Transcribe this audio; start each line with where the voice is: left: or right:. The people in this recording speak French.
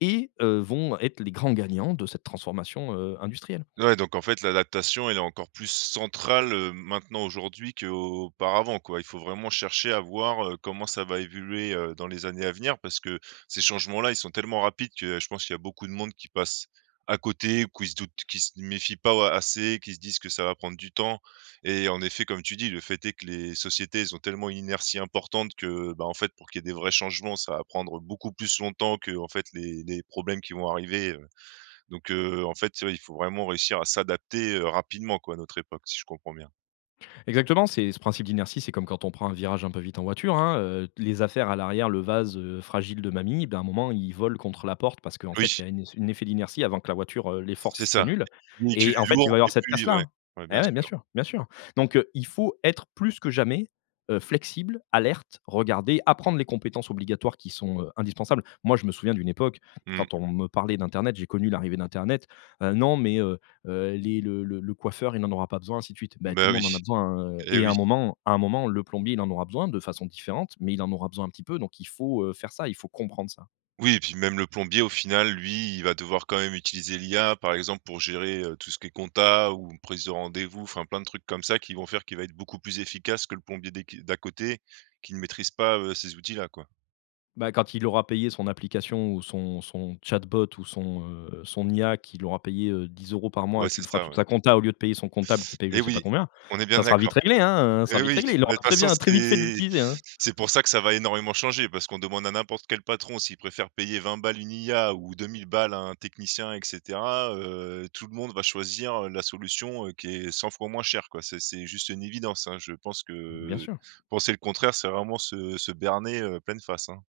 left: Et heu, vont être les grands gagnants de cette transformation heu, industrielle.
right: Ouais donc en fait l'adaptation elle est encore plus centrale, heu, maintenant aujourd'hui qu'auparavant quoi? Il faut vraiment chercher à voir, heu, comment ça va évoluer, heu, dans les années à venir. Parce que ces changements là ils sont tellement rapides que je pense qu'il y a beaucoup de monde qui passe à côté ou qui se doutent, qui se méfient pas au assez, qui se disent que ça va prendre du temps et en effet comme tu dis, le fait est que les sociétés elles ont tellement une inertie importante que, ben, en fait pour qu'il y ait des vrais changements, ça va prendre, heu, beaucoup plus longtemps qu'en fait les les problèmes qui vont arriver. Heu, donc heu, en fait, ouais, il faut vraiment réussir à s'adapter, heu, rapidement quoi à notre époque si je comprends bien?
left: Exactement, c'est ce principe d'inertie, c'est comme quand on prend un virage un peu vite en voiture, hein, heu, t les affaires à l'arrière, le vase heu, fragile de mamie, ben, à un moment il vole contre la porte parce qu'en fait il
right: Oui.
left: y a un es une effet d'inertie avant que la voiture, heu les
right: C'est
left: forces
right: ça,
left: s'annulent
right: ni du
left: et en fait il va
right: lourd
left: y avoir
right: et
left: cette
right: plus
left: casse là,
right: ouais,
left: hein.
right: ouais
left: Eh
right: bien
left: ouais, bien
right: sûr.
left: sûr, bien sûr donc heu, il faut être plus que jamais, heu, flexible, alerte, regarder, apprendre les compétences obligatoires qui sont, heu, indispensables. Moi je me souviens d'une époque quand
right: Mmh.
left: on me parlait d'internet j'ai connu l'arrivée d'internet: «Heu, non mais heu, heu, les le le le coiffeur il en aura pas besoin, ainsi de suite». Ben, tout le
right: Bah
left: monde en a
right: oui.
left: besoin, hein, heu
right: Eh
left: et
right: oui.
left: un moment un moment le plombier il en aura besoin, de façon différente mais il en aura besoin un petit peu donc il faut, heu, faire ça, il faut comprendre ça.
right: Oui et puis même le plombier au final lui il va devoir quand même utiliser l'IA par exemple pour gérer, heu, tout ce qui est comptabilité, ou prise de rendez-vous. Enfin plein de trucs comme ça qui vont faire qu'il va être beaucoup plus efficace que le plombier des qui d'à côté, qui ne maîtrise pas, heu, ces outils-là quoi.
left: Ben, quand il aura payé son application ou son son chatbot ou son, heu, son IA qu'il aura payé, heu, 10 € par mois
right: Ouais,
left: et qui
right: c'est
left: lui fera
right: ça,
left: toute
right: ouais.
left: la comptabilité au lieu de payer son comptable qu'il paye je
right: Eh
left: sais pas
right: oui,
left: combien,
right: on est bien
left: ça sera
right: d'accord.
left: vite réglé, hein. Heu, ça sera
right: Eh
left: vite
right: oui,
left: réglé, il aura
right: ben, de toute
left: très
right: façon
left: bien très vite fait de
right: c'est
left: l'utiliser, hein.
right: c'est pour ça que ça va énormément changer parce qu'on demande à n'importe quel patron s'il préfère payer 20 balles une IA ou 2 000 balles à un technicien et cetera, heu, tout le monde va choisir, heu, la solution, heu, qui est 100 fois moins cher quoi. C'est c'est juste une évidence, hein. Je pense
left: Bien
right: que
left: sûr.
right: penser le contraire c'est vraiment se se berner, heu, pleine face, hein.